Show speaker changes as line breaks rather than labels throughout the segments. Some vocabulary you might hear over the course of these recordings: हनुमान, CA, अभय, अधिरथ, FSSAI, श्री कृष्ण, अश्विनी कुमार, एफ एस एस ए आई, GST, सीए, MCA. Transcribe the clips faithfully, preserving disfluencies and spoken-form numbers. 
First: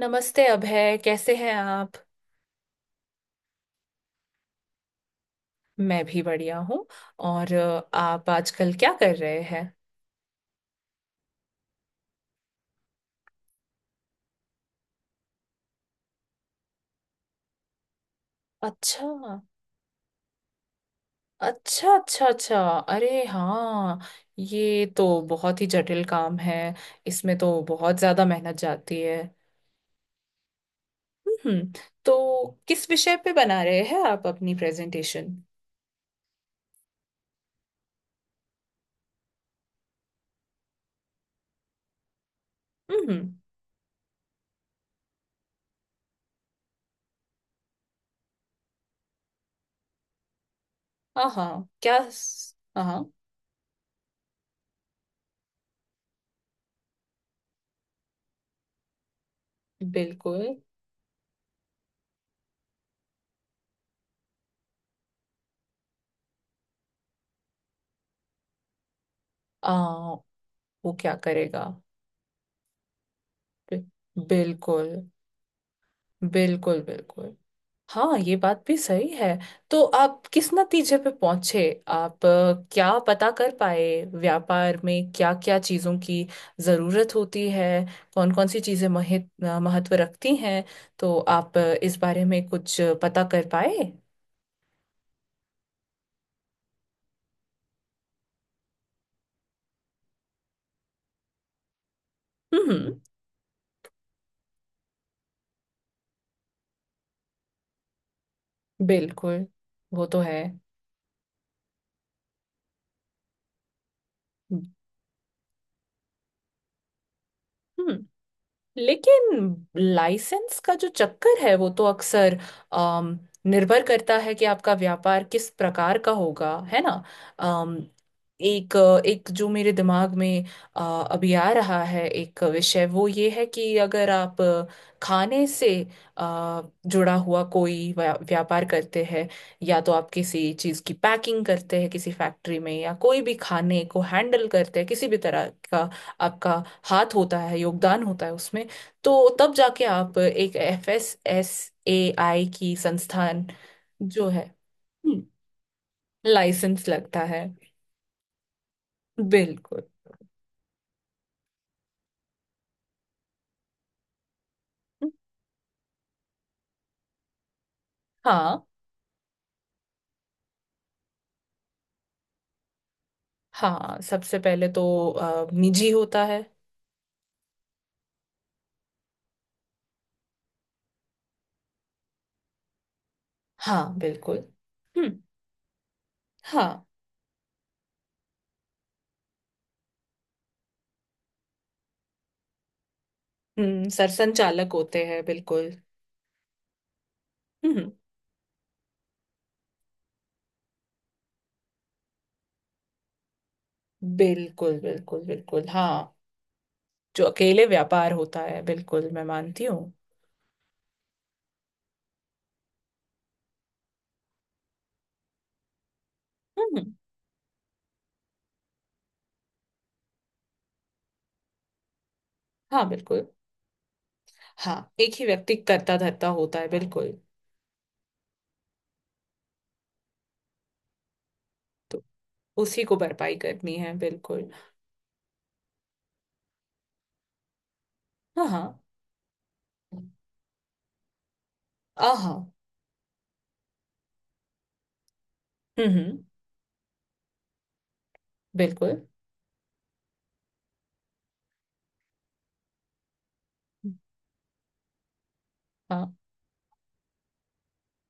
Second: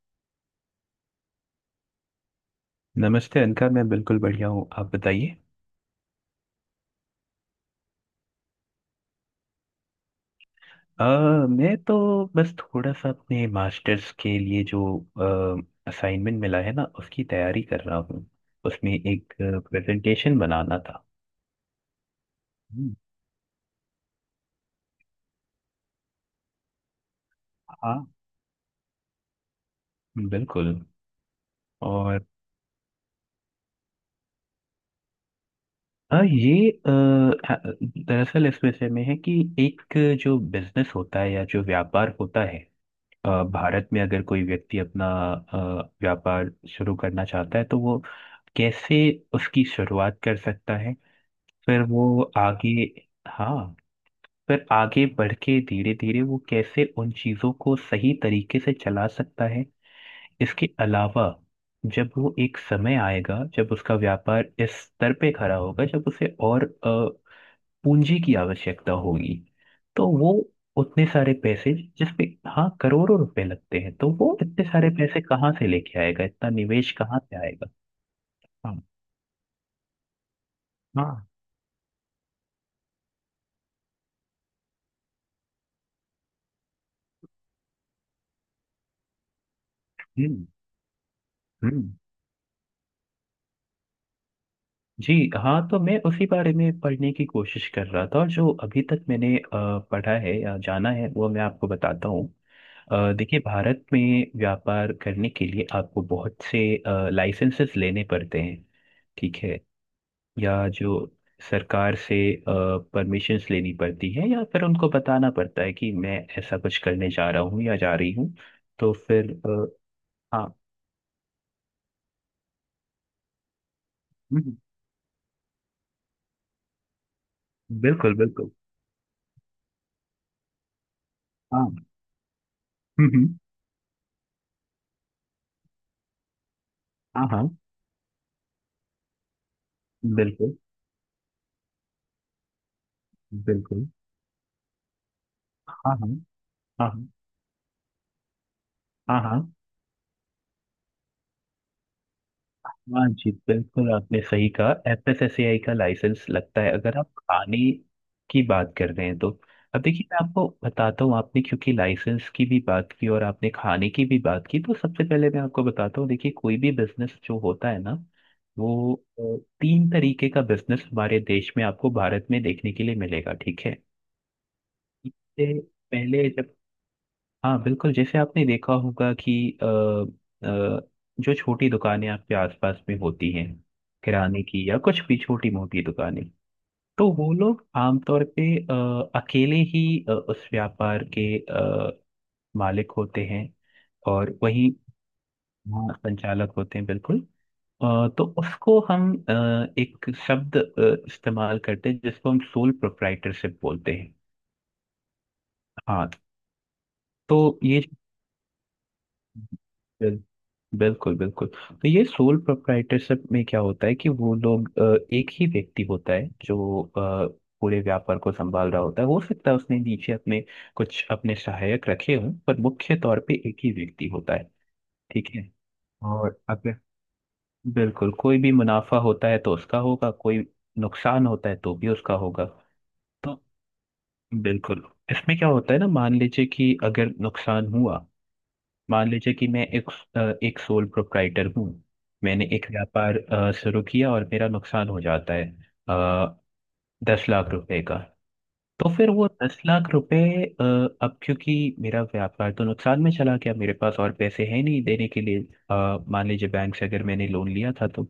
नमस्ते अभय, कैसे हैं आप।
नमस्ते अनका। मैं बिल्कुल बढ़िया हूँ। आप बताइए।
मैं भी बढ़िया हूँ। और अ, आप आजकल क्या कर रहे हैं।
अ, मैं तो बस थोड़ा सा अपने मास्टर्स के लिए जो असाइनमेंट मिला है ना उसकी तैयारी कर रहा हूँ। उसमें
अच्छा।
एक प्रेजेंटेशन बनाना था।
अच्छा अच्छा अच्छा।
हम्म,
अरे हाँ, ये तो बहुत ही जटिल काम है। इसमें तो बहुत
हाँ
ज्यादा मेहनत जाती है।
बिल्कुल।
हम्म। तो
और
किस विषय पे बना रहे हैं आप अपनी प्रेजेंटेशन।
हाँ ये अ, दरअसल इस विषय में है कि एक जो बिजनेस होता है या जो व्यापार होता है।
हम्म।
अ, भारत में अगर कोई व्यक्ति अपना अ, व्यापार शुरू करना चाहता है तो वो कैसे उसकी शुरुआत कर सकता है।
हाँ हाँ,
फिर
क्या?
वो
हाँ
आगे
हाँ,
हाँ। फिर आगे बढ़ के धीरे धीरे वो कैसे उन चीज़ों को सही तरीके से चला सकता है।
बिल्कुल।
इसके अलावा जब वो एक समय आएगा जब उसका व्यापार इस स्तर पे खड़ा होगा जब उसे और पूंजी की आवश्यकता होगी। तो
आ,
वो
वो
उतने
क्या
सारे
करेगा।
पैसे जिसपे हाँ करोड़ों रुपए लगते
बि-
हैं तो वो इतने
बिल्कुल
सारे पैसे कहाँ से लेके आएगा, इतना
बिल्कुल
निवेश कहाँ
बिल्कुल।
से आएगा।
हाँ, ये बात भी
हाँ,
सही है। तो आप किस नतीजे पे
हाँ,
पहुंचे। आप अ, क्या पता कर पाए। व्यापार में क्या क्या चीजों की जरूरत होती है। कौन कौन सी चीजें महत, अ, महत्व रखती
हम्म,
हैं। तो आप अ,
हम्म,
इस बारे में कुछ पता कर पाए।
जी, हाँ, तो मैं उसी बारे में पढ़ने की कोशिश कर रहा था और जो अभी तक मैंने अ, पढ़ा है या जाना है वो मैं आपको बताता हूँ।
हम्म।
अ, देखिए भारत में व्यापार करने के लिए आपको बहुत से लाइसेंसेस लेने पड़ते हैं, ठीक
बिल्कुल।
है।
वो तो है।
या जो सरकार से परमिशंस लेनी पड़ती है या फिर उनको बताना पड़ता है कि मैं ऐसा कुछ करने जा रहा हूँ या जा
हम्म।
रही हूँ। तो फिर
लेकिन
आ, हाँ,
लाइसेंस का जो चक्कर है वो तो अक्सर, अम, निर्भर करता है कि
हम्म,
आपका व्यापार किस प्रकार का होगा, है ना। अम,
बिल्कुल, बिल्कुल।
एक एक जो मेरे दिमाग में अ, अभी आ रहा
हाँ,
है एक विषय, वो
हम्म, हम्म,
ये है कि अगर आप खाने से अ, जुड़ा
हाँ,
हुआ
हाँ,
कोई व्या- व्यापार करते हैं, या तो आप किसी
बिल्कुल,
चीज़ की पैकिंग करते हैं किसी फैक्ट्री में, या कोई भी खाने
बिल्कुल।
को हैंडल करते हैं किसी भी तरह
हाँ,
का,
हाँ, हाँ,
आपका
हाँ,
हाथ होता है, योगदान होता है उसमें,
हाँ,
तो
हाँ।
तब जाके आप एक एफ एस एस ए आई की
हाँ जी
संस्थान
बिल्कुल, आपने
जो
सही
है,
कहा। एफएसएसएआई का लाइसेंस लगता है
लाइसेंस
अगर आप
लगता है।
खाने की बात कर रहे हैं तो। अब
बिल्कुल।
देखिए मैं आपको बताता हूँ, आपने क्योंकि लाइसेंस की भी बात की और आपने खाने की भी बात की तो सबसे पहले मैं आपको बताता हूँ। देखिए कोई भी बिजनेस जो होता है ना
हाँ,
वो अ, तीन तरीके का बिजनेस हमारे देश में आपको भारत में देखने के लिए मिलेगा, ठीक है।
हाँ सबसे पहले तो अ,
इससे
निजी होता
पहले
है।
जब हाँ बिल्कुल। जैसे आपने देखा होगा कि अ, अ, जो छोटी दुकानें आपके आसपास में होती हैं,
हाँ बिल्कुल।
किराने की या कुछ भी
हम्म।
छोटी मोटी दुकानें।
हाँ।
तो वो लोग आमतौर पे अ, अकेले ही अ, उस व्यापार के अ, मालिक होते हैं
हम्म, सरसंघ
और वही
चालक होते हैं, बिल्कुल।
वहाँ संचालक होते हैं, बिल्कुल।
हम्म।
अ, तो उसको हम अ, एक शब्द अ, इस्तेमाल करते हैं जिसको हम सोल प्रोप्राइटरशिप बोलते हैं।
बिल्कुल बिल्कुल बिल्कुल, हाँ।
हाँ।
जो
तो
अकेले
ये
व्यापार होता है, बिल्कुल, मैं मानती हूँ।
बिल- बिल्कुल, बिल्कुल। तो ये सोल प्रोप्राइटरशिप में क्या होता है कि वो लोग अ, एक ही व्यक्ति होता है जो
हम्म।
अ, पूरे व्यापार को संभाल रहा होता है। हो सकता है उसने नीचे अपने कुछ अपने सहायक रखे हों पर
हाँ
मुख्य तौर
बिल्कुल।
पे एक ही व्यक्ति होता है,
हाँ, एक ही
ठीक है।
व्यक्ति करता धरता
और
होता है,
अगर
बिल्कुल।
बिल्कुल कोई भी मुनाफा होता है तो उसका होगा, कोई नुकसान होता है तो भी
तो
उसका होगा।
उसी को भरपाई
तो
करनी है, बिल्कुल।
बिल्कुल इसमें क्या होता है ना, मान लीजिए कि अगर नुकसान हुआ।
हाँ हाँ।
मान लीजिए कि मैं एक अ, एक सोल प्रोप्राइटर हूँ।
आहा।
मैंने एक व्यापार अ, शुरू किया और मेरा नुकसान हो जाता है
हम्म हम्म।
अ, दस लाख रुपए का। तो
बिल्कुल।
फिर वो दस लाख रुपए अ, अब क्योंकि मेरा व्यापार तो नुकसान में चला गया, मेरे पास और पैसे हैं नहीं देने के लिए। अ,
हाँ
मान लीजिए बैंक से अगर मैंने लोन लिया था। तो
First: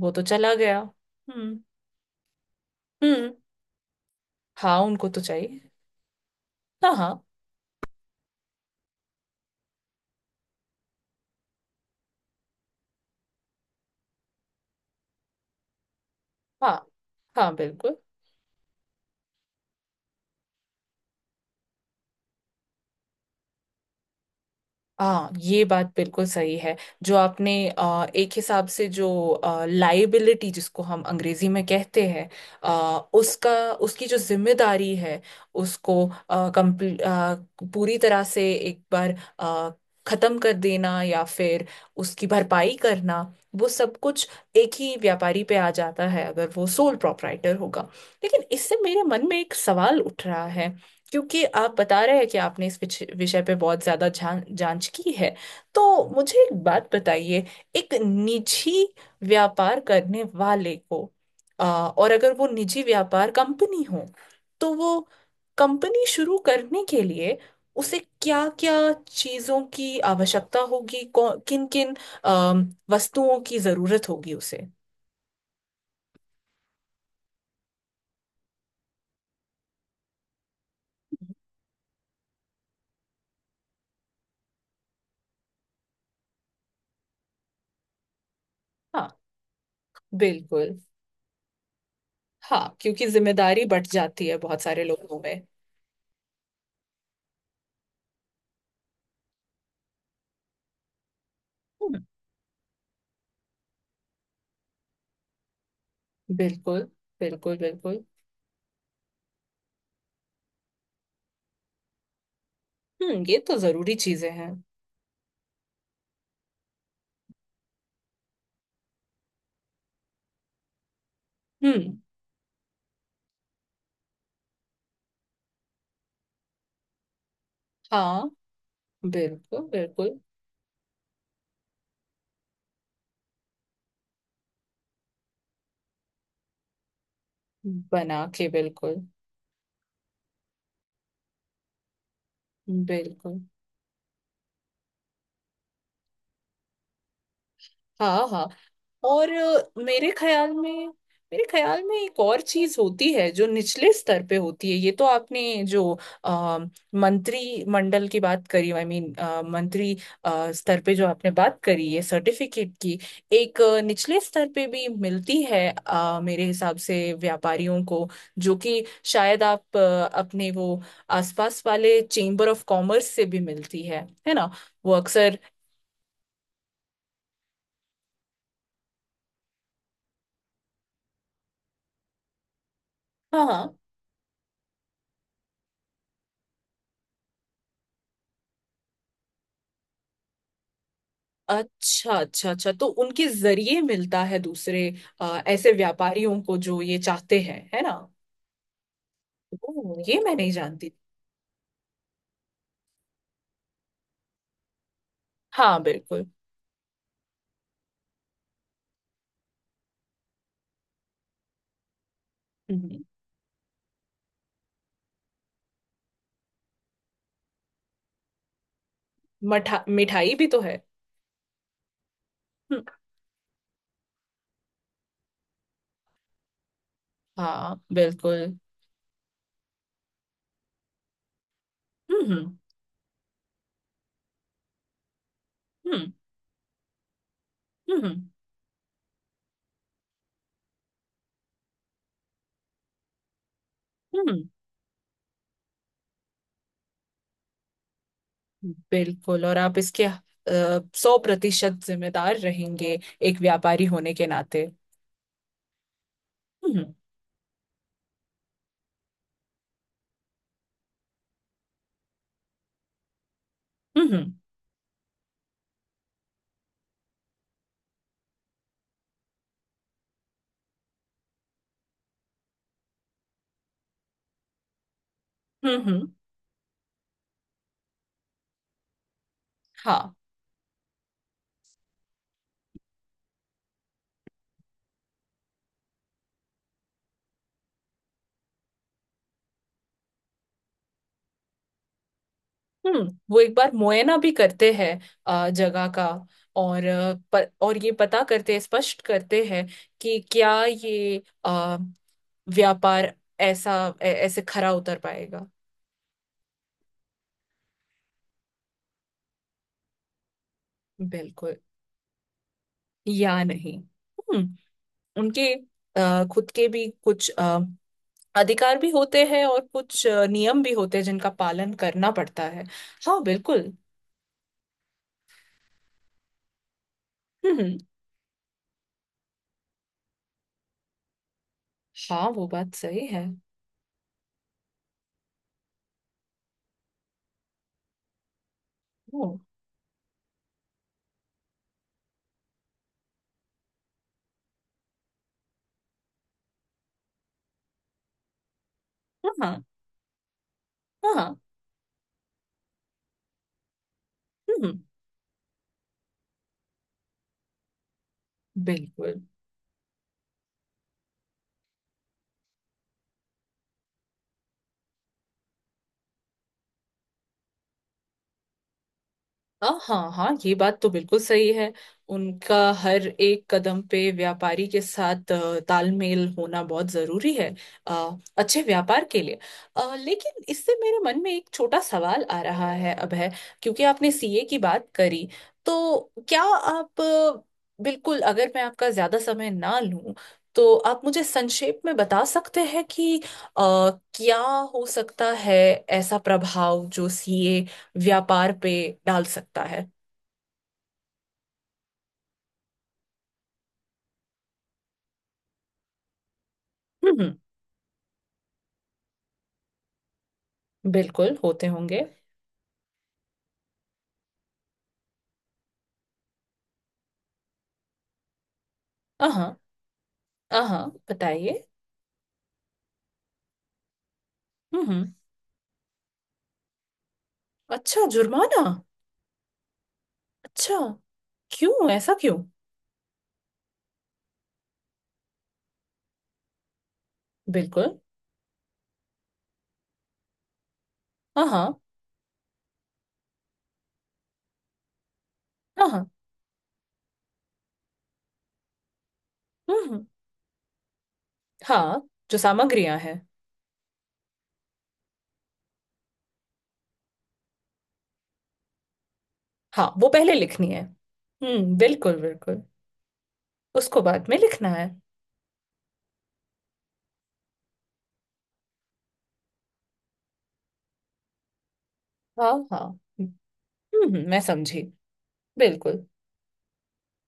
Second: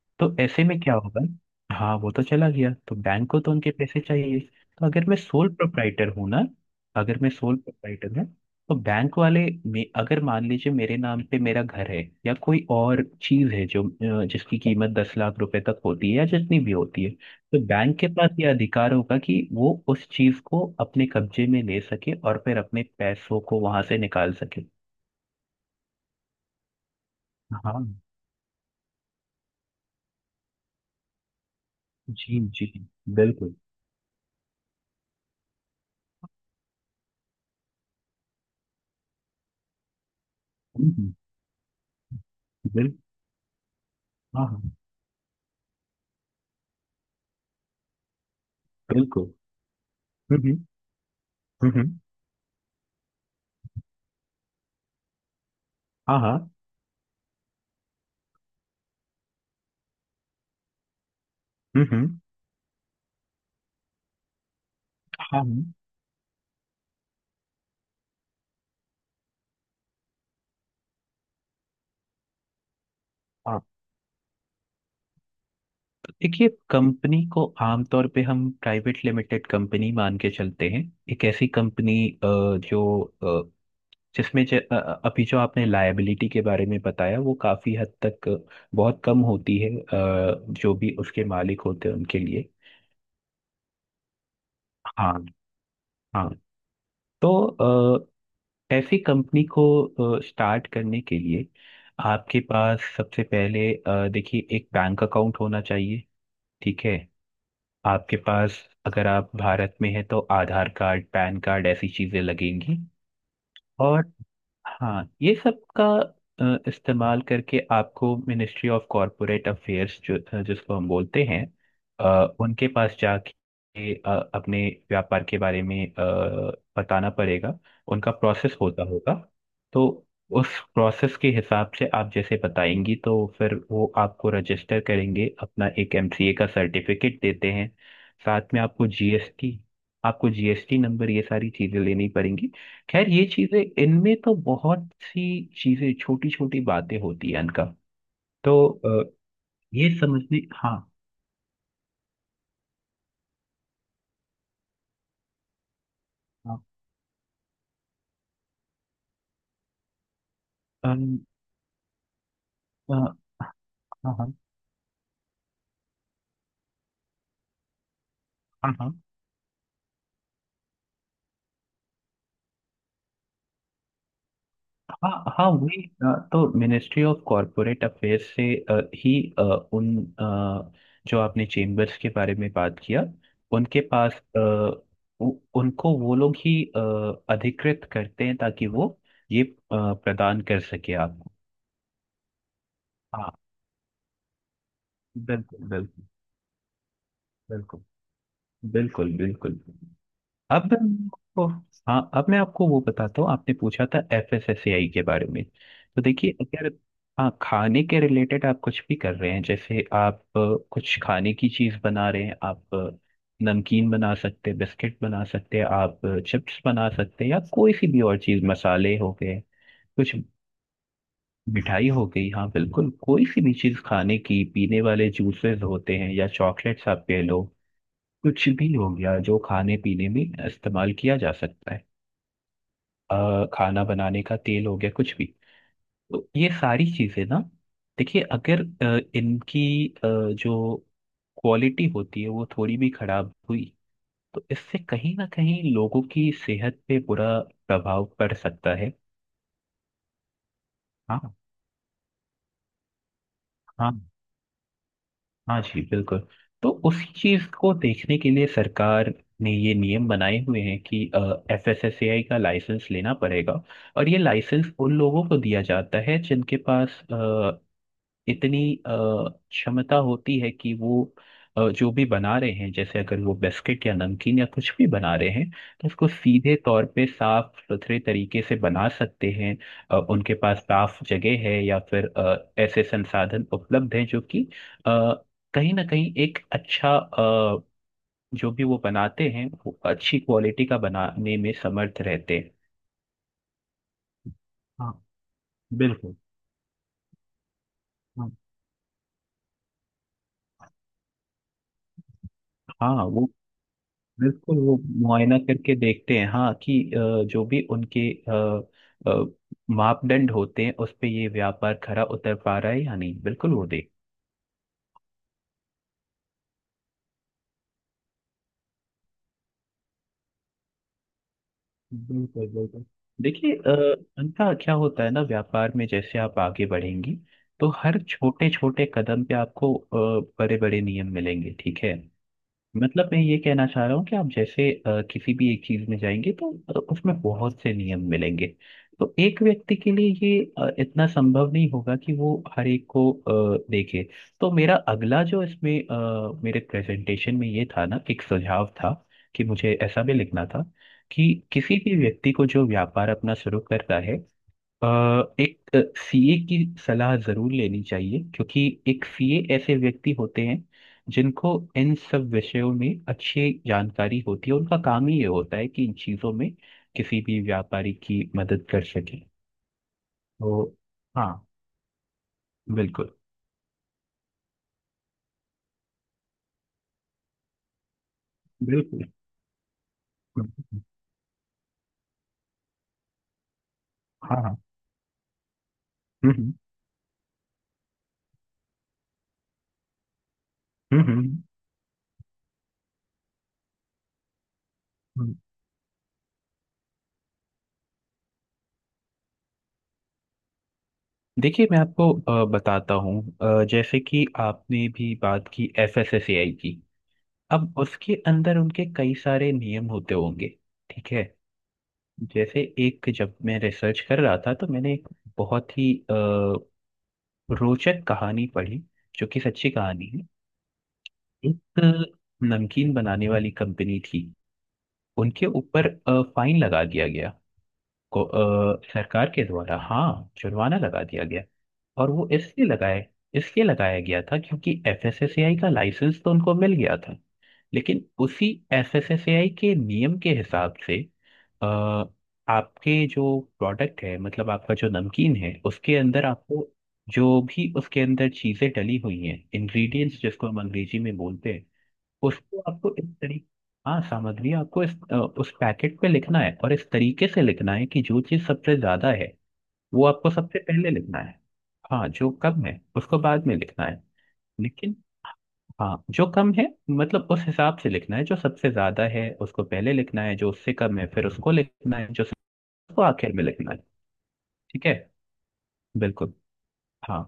वो तो
तो
चला
ऐसे में
गया,
क्या होगा।
हम्म।
हाँ वो तो चला गया तो बैंक
हम्म।
को तो उनके पैसे चाहिए।
हाँ,
तो अगर
उनको
मैं
तो
सोल
चाहिए।
प्रोप्राइटर हूँ ना,
हाँ हाँ।
अगर मैं सोल प्रोप्राइटर हूँ तो बैंक वाले मे, अगर मान लीजिए मेरे नाम पे मेरा घर है या कोई और चीज है जो अ, जिसकी कीमत दस लाख रुपए तक होती है या जितनी भी
हाँ
होती है,
हाँ
तो
बिल्कुल।
बैंक के पास ये अधिकार होगा कि वो उस चीज को अपने कब्जे में ले सके और फिर अपने पैसों को वहां से निकाल सके।
हाँ, ये बात बिल्कुल सही है। जो आपने
हाँ,
अ, एक हिसाब से जो लाइबिलिटी जिसको हम अंग्रेजी में कहते हैं,
जी, जी,
अ, उसका,
बिल्कुल,
उसकी जो जिम्मेदारी है, उसको अ, complete- अ, पूरी तरह से एक बार अ, खत्म कर
हम्म,
देना
हम्म,
या फिर उसकी भरपाई
बिल
करना, वो सब कुछ
हाँ, हाँ,
एक ही व्यापारी पे आ जाता है अगर वो सोल प्रोप्राइटर होगा। लेकिन इससे मेरे मन
बिल्कुल,
में एक सवाल उठ रहा
हम्म,
है। क्योंकि
हम्म,
आप
हम्म,
बता रहे हैं कि आपने इस विच- विषय पे बहुत ज्यादा जान, जांच की है, तो
हाँ,
मुझे
हाँ,
एक बात बताइए। एक निजी व्यापार करने वाले को, आ,
हम्म,
और
हम्म,
अगर वो निजी व्यापार कंपनी हो, तो वो
हाँ, हम्म,
कंपनी शुरू करने के लिए उसे क्या क्या चीजों की आवश्यकता होगी, किन किन वस्तुओं की
हाँ
जरूरत होगी उसे।
देखिए कंपनी को आमतौर पे हम प्राइवेट लिमिटेड कंपनी मान के चलते हैं। एक ऐसी कंपनी जो अ, जिसमें ज, अ, अ, अभी जो आपने लायबिलिटी के बारे में बताया वो काफी हद तक बहुत
हाँ
कम होती है, अ, जो
बिल्कुल।
भी उसके मालिक होते हैं उनके लिए।
हाँ, क्योंकि जिम्मेदारी बढ़ जाती है बहुत सारे लोगों
हाँ,
में।
हाँ। तो अ, ऐसी कंपनी को स्टार्ट करने के लिए आपके पास सबसे पहले अ, देखिए एक बैंक अकाउंट होना चाहिए,
बिल्कुल
ठीक है।
बिल्कुल बिल्कुल।
आपके पास अगर आप भारत में हैं तो आधार कार्ड, पैन कार्ड ऐसी चीजें लगेंगी।
हम्म, ये तो जरूरी
और
चीजें हैं।
हाँ ये सब का अ, इस्तेमाल करके आपको मिनिस्ट्री ऑफ कॉरपोरेट अफेयर्स जो अ, जिसको हम बोलते हैं
हम्म।
अ, उनके पास जाके अ, अपने व्यापार के बारे में अ, बताना पड़ेगा। उनका
हाँ।
प्रोसेस होता होगा।
बिल्कुल
तो
बिल्कुल।
उस प्रोसेस के हिसाब से आप जैसे बताएंगी तो फिर वो आपको रजिस्टर करेंगे, अपना एक एमसीए का सर्टिफिकेट देते हैं।
बना के,
साथ में आपको
बिल्कुल।
जीएसटी आपको जीएसटी नंबर, ये सारी चीज़ें लेनी पड़ेंगी। खैर ये
बिल्कुल।
चीजें, इनमें तो बहुत सी चीजें छोटी छोटी बातें होती हैं इनका।
हाँ हाँ।
तो अ,
और अ,
ये
मेरे
समझने
ख्याल
हाँ,
में मेरे ख्याल में एक और चीज होती है जो निचले स्तर पे होती है। ये तो आपने जो आ,
हाँ,
मंत्री मंडल की बात करी, आई मीन मंत्री अ, स्तर पे
अम,
जो आपने बात करी है सर्टिफिकेट
अ,
की, एक अ,
हाँ,
निचले
हाँ,
स्तर पे भी मिलती है अ, मेरे हिसाब से व्यापारियों को, जो
हाँ,
कि
हाँ,
शायद आप अ, अपने वो आसपास वाले चेंबर ऑफ कॉमर्स से भी मिलती है है ना। वो
हाँ,
अक्सर,
हाँ, वही अ, तो मिनिस्ट्री ऑफ कॉरपोरेट अफेयर्स से अ, ही अ, उन अ, जो आपने चेम्बर्स के बारे में बात किया
हाँ हाँ।
उनके पास अ, उ- उनको वो लोग ही अ, अधिकृत करते हैं ताकि वो ये अ, प्रदान कर सके आपको।
अच्छा अच्छा अच्छा, तो उनके
हाँ
जरिए मिलता है दूसरे अ,
बिल्कुल,
ऐसे
बिल्कुल,
व्यापारियों को जो ये चाहते हैं, है
बिल्कुल,
ना।
बिल्कुल, बिल्कुल।
ओ, ये मैं नहीं
अब मैं
जानती।
आपको हाँ, अब मैं आपको वो बताता हूँ, आपने पूछा था एफएसएसएआई के बारे में।
हाँ
तो
बिल्कुल।
देखिए अगर हाँ, खाने के रिलेटेड आप कुछ भी कर रहे हैं, जैसे आप अ, कुछ खाने की चीज बना रहे हैं, आप अ,
हम्म।
नमकीन बना सकते हैं, बिस्किट बना सकते हैं, आप चिप्स बना सकते हैं, या कोई सी भी और चीज, मसाले हो गए,
मठा
कुछ
मिठाई भी तो है।
मिठाई हो गई। हाँ
हम्म,
बिल्कुल, कोई सी भी चीज खाने की, पीने वाले जूसेस होते हैं या चॉकलेट्स आप ले लो।
हाँ
कुछ
बिल्कुल।
भी हो गया जो खाने पीने में इस्तेमाल किया जा सकता है।
हम्म हम्म।
अ, खाना बनाने का तेल हो गया, कुछ भी।
हम्म।
तो ये सारी चीजें ना, देखिए
हम्म।
अगर अ, इनकी अ, जो क्वालिटी होती है वो थोड़ी भी खराब हुई
हम्म,
तो इससे कहीं ना कहीं लोगों की सेहत पे बुरा प्रभाव पड़
हम्म,
सकता है।
बिल्कुल। और आप इसके सौ
हाँ,
प्रतिशत जिम्मेदार रहेंगे एक व्यापारी
हाँ,
होने के नाते।
हाँ जी बिल्कुल। तो
हम्म।
उसी चीज को देखने के लिए सरकार ने ये नियम बनाए हुए हैं कि एफ एस एस ए आई का लाइसेंस लेना पड़ेगा। और ये
हम्म।
लाइसेंस उन लोगों को दिया जाता है जिनके पास इतनी अ, क्षमता होती है कि वो अ, जो भी बना रहे हैं, जैसे अगर वो बिस्किट या नमकीन या कुछ भी बना रहे हैं
हम्म।
तो उसको
हम्म।
सीधे तौर पे साफ सुथरे तरीके से बना सकते हैं। अ,
हाँ।
उनके पास साफ जगह है या फिर अ, ऐसे संसाधन उपलब्ध हैं जो कि अ, कहीं ना कहीं एक अच्छा अ, जो भी वो बनाते हैं वो अच्छी क्वालिटी का बनाने में समर्थ रहते हैं।
हम्म, वो एक बार मुआयना भी करते हैं
हाँ
अ, जगह का,
बिल्कुल,
और अ, प, और ये पता
हाँ,
करते हैं, स्पष्ट करते हैं कि क्या ये अ,
हाँ।
व्यापार
वो
ऐसा ऐ- ऐसे
बिल्कुल,
खरा
वो
उतर
मुआयना
पाएगा।
करके देखते हैं, हाँ कि अ, जो भी उनके अ, अ, मापदंड होते हैं उस पे ये
बिल्कुल
व्यापार खरा उतर पा रहा है या नहीं,
या
बिल्कुल। वो
नहीं।
देख
हम्म। उनके अ, खुद के भी कुछ अ, अधिकार भी होते हैं और कुछ अ, नियम भी होते हैं जिनका पालन करना पड़ता
बिल्कुल,
है।
बिल्कुल।
हाँ
देखिए अ,
बिल्कुल।
अनका क्या होता है ना, व्यापार में जैसे आप आगे बढ़ेंगी तो
हम्म।
हर छोटे छोटे कदम पे आपको बड़े बड़े नियम मिलेंगे, ठीक है।
हाँ, वो बात सही
मतलब मैं
है।
ये कहना चाह रहा हूँ कि आप जैसे अ, किसी भी एक चीज में जाएंगे तो अ, उसमें बहुत से नियम मिलेंगे। तो
ओ,
एक व्यक्ति के लिए ये अ, इतना संभव नहीं होगा कि वो हर एक को अ, देखे। तो मेरा अगला जो इसमें अ, मेरे प्रेजेंटेशन में ये था ना, एक सुझाव था
हाँ
कि
हाँ
मुझे ऐसा भी लिखना था कि
हाँ,
किसी भी व्यक्ति को जो व्यापार अपना शुरू करता है
हम्म।
अ, एक सीए की सलाह जरूर लेनी चाहिए, क्योंकि एक
बिल्कुल।
सीए ऐसे व्यक्ति होते हैं जिनको इन सब विषयों में अच्छी जानकारी होती है, उनका काम ही ये होता है कि इन चीजों में किसी भी व्यापारी की मदद कर सके।
हाँ हाँ हाँ, ये
तो
बात तो बिल्कुल
हाँ
सही है। उनका हर
बिल्कुल,
एक कदम पे व्यापारी के साथ अ, तालमेल होना बहुत जरूरी है अ, अच्छे व्यापार
बिल्कुल,
के लिए। अ, लेकिन इससे मेरे मन में एक छोटा सवाल आ रहा है अब है, क्योंकि आपने
हाँ,
सी ए
हाँ,
की बात करी। तो क्या
हम्म,
आप अ, बिल्कुल, अगर मैं आपका ज्यादा समय ना लूं, तो आप
हम्म, हम्म,
मुझे
हम्म।
संक्षेप में बता सकते हैं कि अ, क्या हो सकता
हम्म।
है ऐसा प्रभाव जो सी ए व्यापार पे डाल सकता है।
देखिए मैं आपको अ, बताता हूँ अ, जैसे कि आपने भी बात की एफएसएसएआई की।
हम्म,
अब उसके अंदर उनके कई सारे नियम होते होंगे, ठीक है।
बिल्कुल होते होंगे।
जैसे एक जब मैं रिसर्च कर रहा था तो मैंने एक बहुत ही अ, रोचक कहानी पढ़ी, जो कि
हाँ
सच्ची कहानी है।
हाँ, बताइए।
एक नमकीन बनाने वाली कंपनी थी।
हम्म हम्म।
उनके ऊपर फाइन लगा दिया गया,
अच्छा,
को
जुर्माना।
अ, सरकार के द्वारा, हाँ
अच्छा,
जुर्माना लगा दिया गया।
क्यों?
और
ऐसा
वो
क्यों?
इसलिए लगाए इसलिए लगाया गया था क्योंकि एफएसएसएआई का लाइसेंस तो उनको मिल गया था।
बिल्कुल।
लेकिन उसी एफएसएसएआई के नियम के हिसाब से
हाँ हाँ।
अ, आपके जो प्रोडक्ट है, मतलब आपका जो नमकीन है उसके
हम्म
अंदर आपको जो भी उसके अंदर चीजें डली हुई हैं,
हम्म।
इंग्रेडिएंट्स जिसको हम अंग्रेजी में बोलते हैं।
हाँ, जो
उसको आपको
सामग्रियां
इस
हैं।
तरीके हाँ, सामग्री आपको इस अ, उस पैकेट पे लिखना है, और इस तरीके से लिखना है कि जो चीज सबसे ज्यादा है
हाँ
वो
वो
आपको
पहले
सबसे
लिखनी है,
पहले लिखना है।
हम्म,
हाँ,
बिल्कुल
जो
बिल्कुल।
कम है उसको बाद में लिखना
उसको
है।
बाद में लिखना है।
लेकिन हाँ, जो कम है मतलब उस हिसाब से लिखना है, जो सबसे ज्यादा है उसको पहले लिखना है, जो उससे कम है फिर उसको लिखना है, जो
हाँ हाँ।
उसको
हम्म।
आखिर में लिखना है,
हम्म, मैं समझी।
ठीक है,
बिल्कुल।
बिल्कुल। हाँ।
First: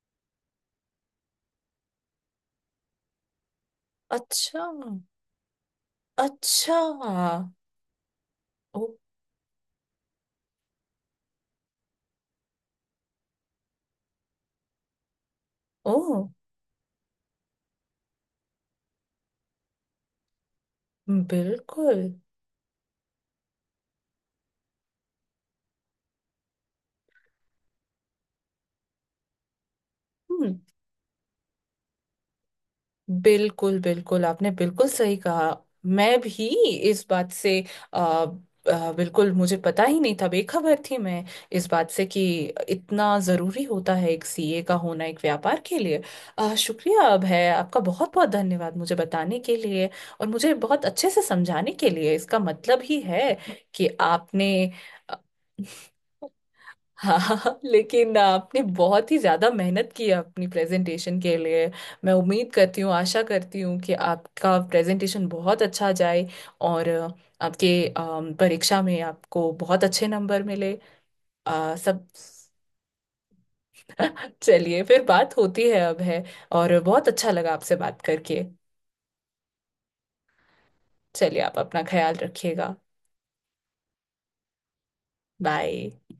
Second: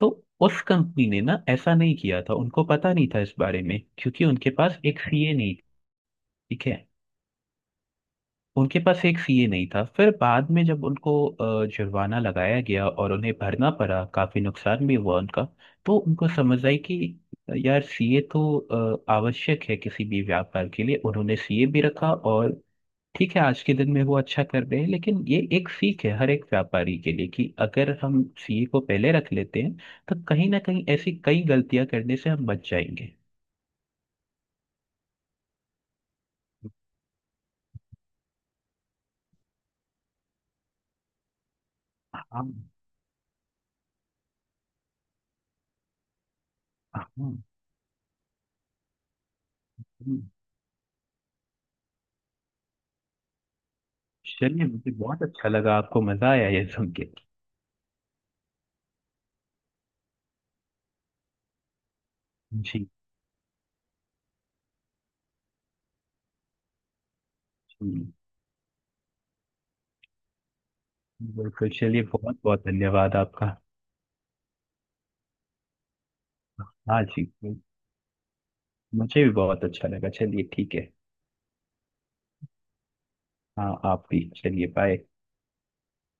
तो उस कंपनी ने ना ऐसा नहीं किया था, उनको पता नहीं था इस बारे में क्योंकि उनके
अच्छा,
पास एक सीए नहीं थी, ठीक
अच्छा।
है। उनके
ओ।
पास एक सीए नहीं था, फिर बाद में जब उनको अ, जुर्माना लगाया गया और उन्हें भरना पड़ा, काफी नुकसान भी हुआ उनका। तो
ओ।
उनको समझ आई कि यार सीए तो अ, आवश्यक है किसी भी व्यापार के लिए, उन्होंने सीए भी
बिल्कुल।
रखा और ठीक है, आज के दिन में वो अच्छा कर रहे हैं, लेकिन ये एक सीख है हर एक व्यापारी के लिए कि अगर हम सीए को पहले रख लेते हैं तो कहीं
हम्म।
ना कहीं ऐसी कई गलतियां करने से हम बच जाएंगे।
बिल्कुल बिल्कुल, आपने बिल्कुल सही कहा। मैं भी इस बात से, आ, आ, बिल्कुल मुझे पता ही नहीं था, बेखबर थी मैं इस बात से, कि
हाँ,
इतना ज़रूरी होता है एक सी ए का होना एक व्यापार के लिए। आ,
हाँ,
शुक्रिया अब
हम्म।
है आपका, बहुत बहुत धन्यवाद मुझे बताने के लिए और मुझे बहुत अच्छे से समझाने के लिए। इसका मतलब ही है कि आपने
चलिए मुझे बहुत अच्छा लगा आपको मजा आया ये सुन के।
हाँ लेकिन आपने बहुत ही ज्यादा मेहनत की है अपनी प्रेजेंटेशन के लिए। मैं उम्मीद करती
जी,
हूँ, आशा करती हूँ कि आपका प्रेजेंटेशन बहुत अच्छा जाए, और अ, आपके
जी,
अम, परीक्षा में आपको बहुत अच्छे नंबर मिले
बिल्कुल,
अ,
चलिए
सब।
बहुत बहुत धन्यवाद आपका।
चलिए फिर बात होती है अब है, और
हाँ
बहुत अच्छा
जी,
लगा आपसे बात करके।
मुझे भी बहुत अच्छा लगा, चलिए ठीक है।
चलिए, आप अपना ख्याल रखिएगा।
हाँ, आप भी, चलिए बाय।
बाय।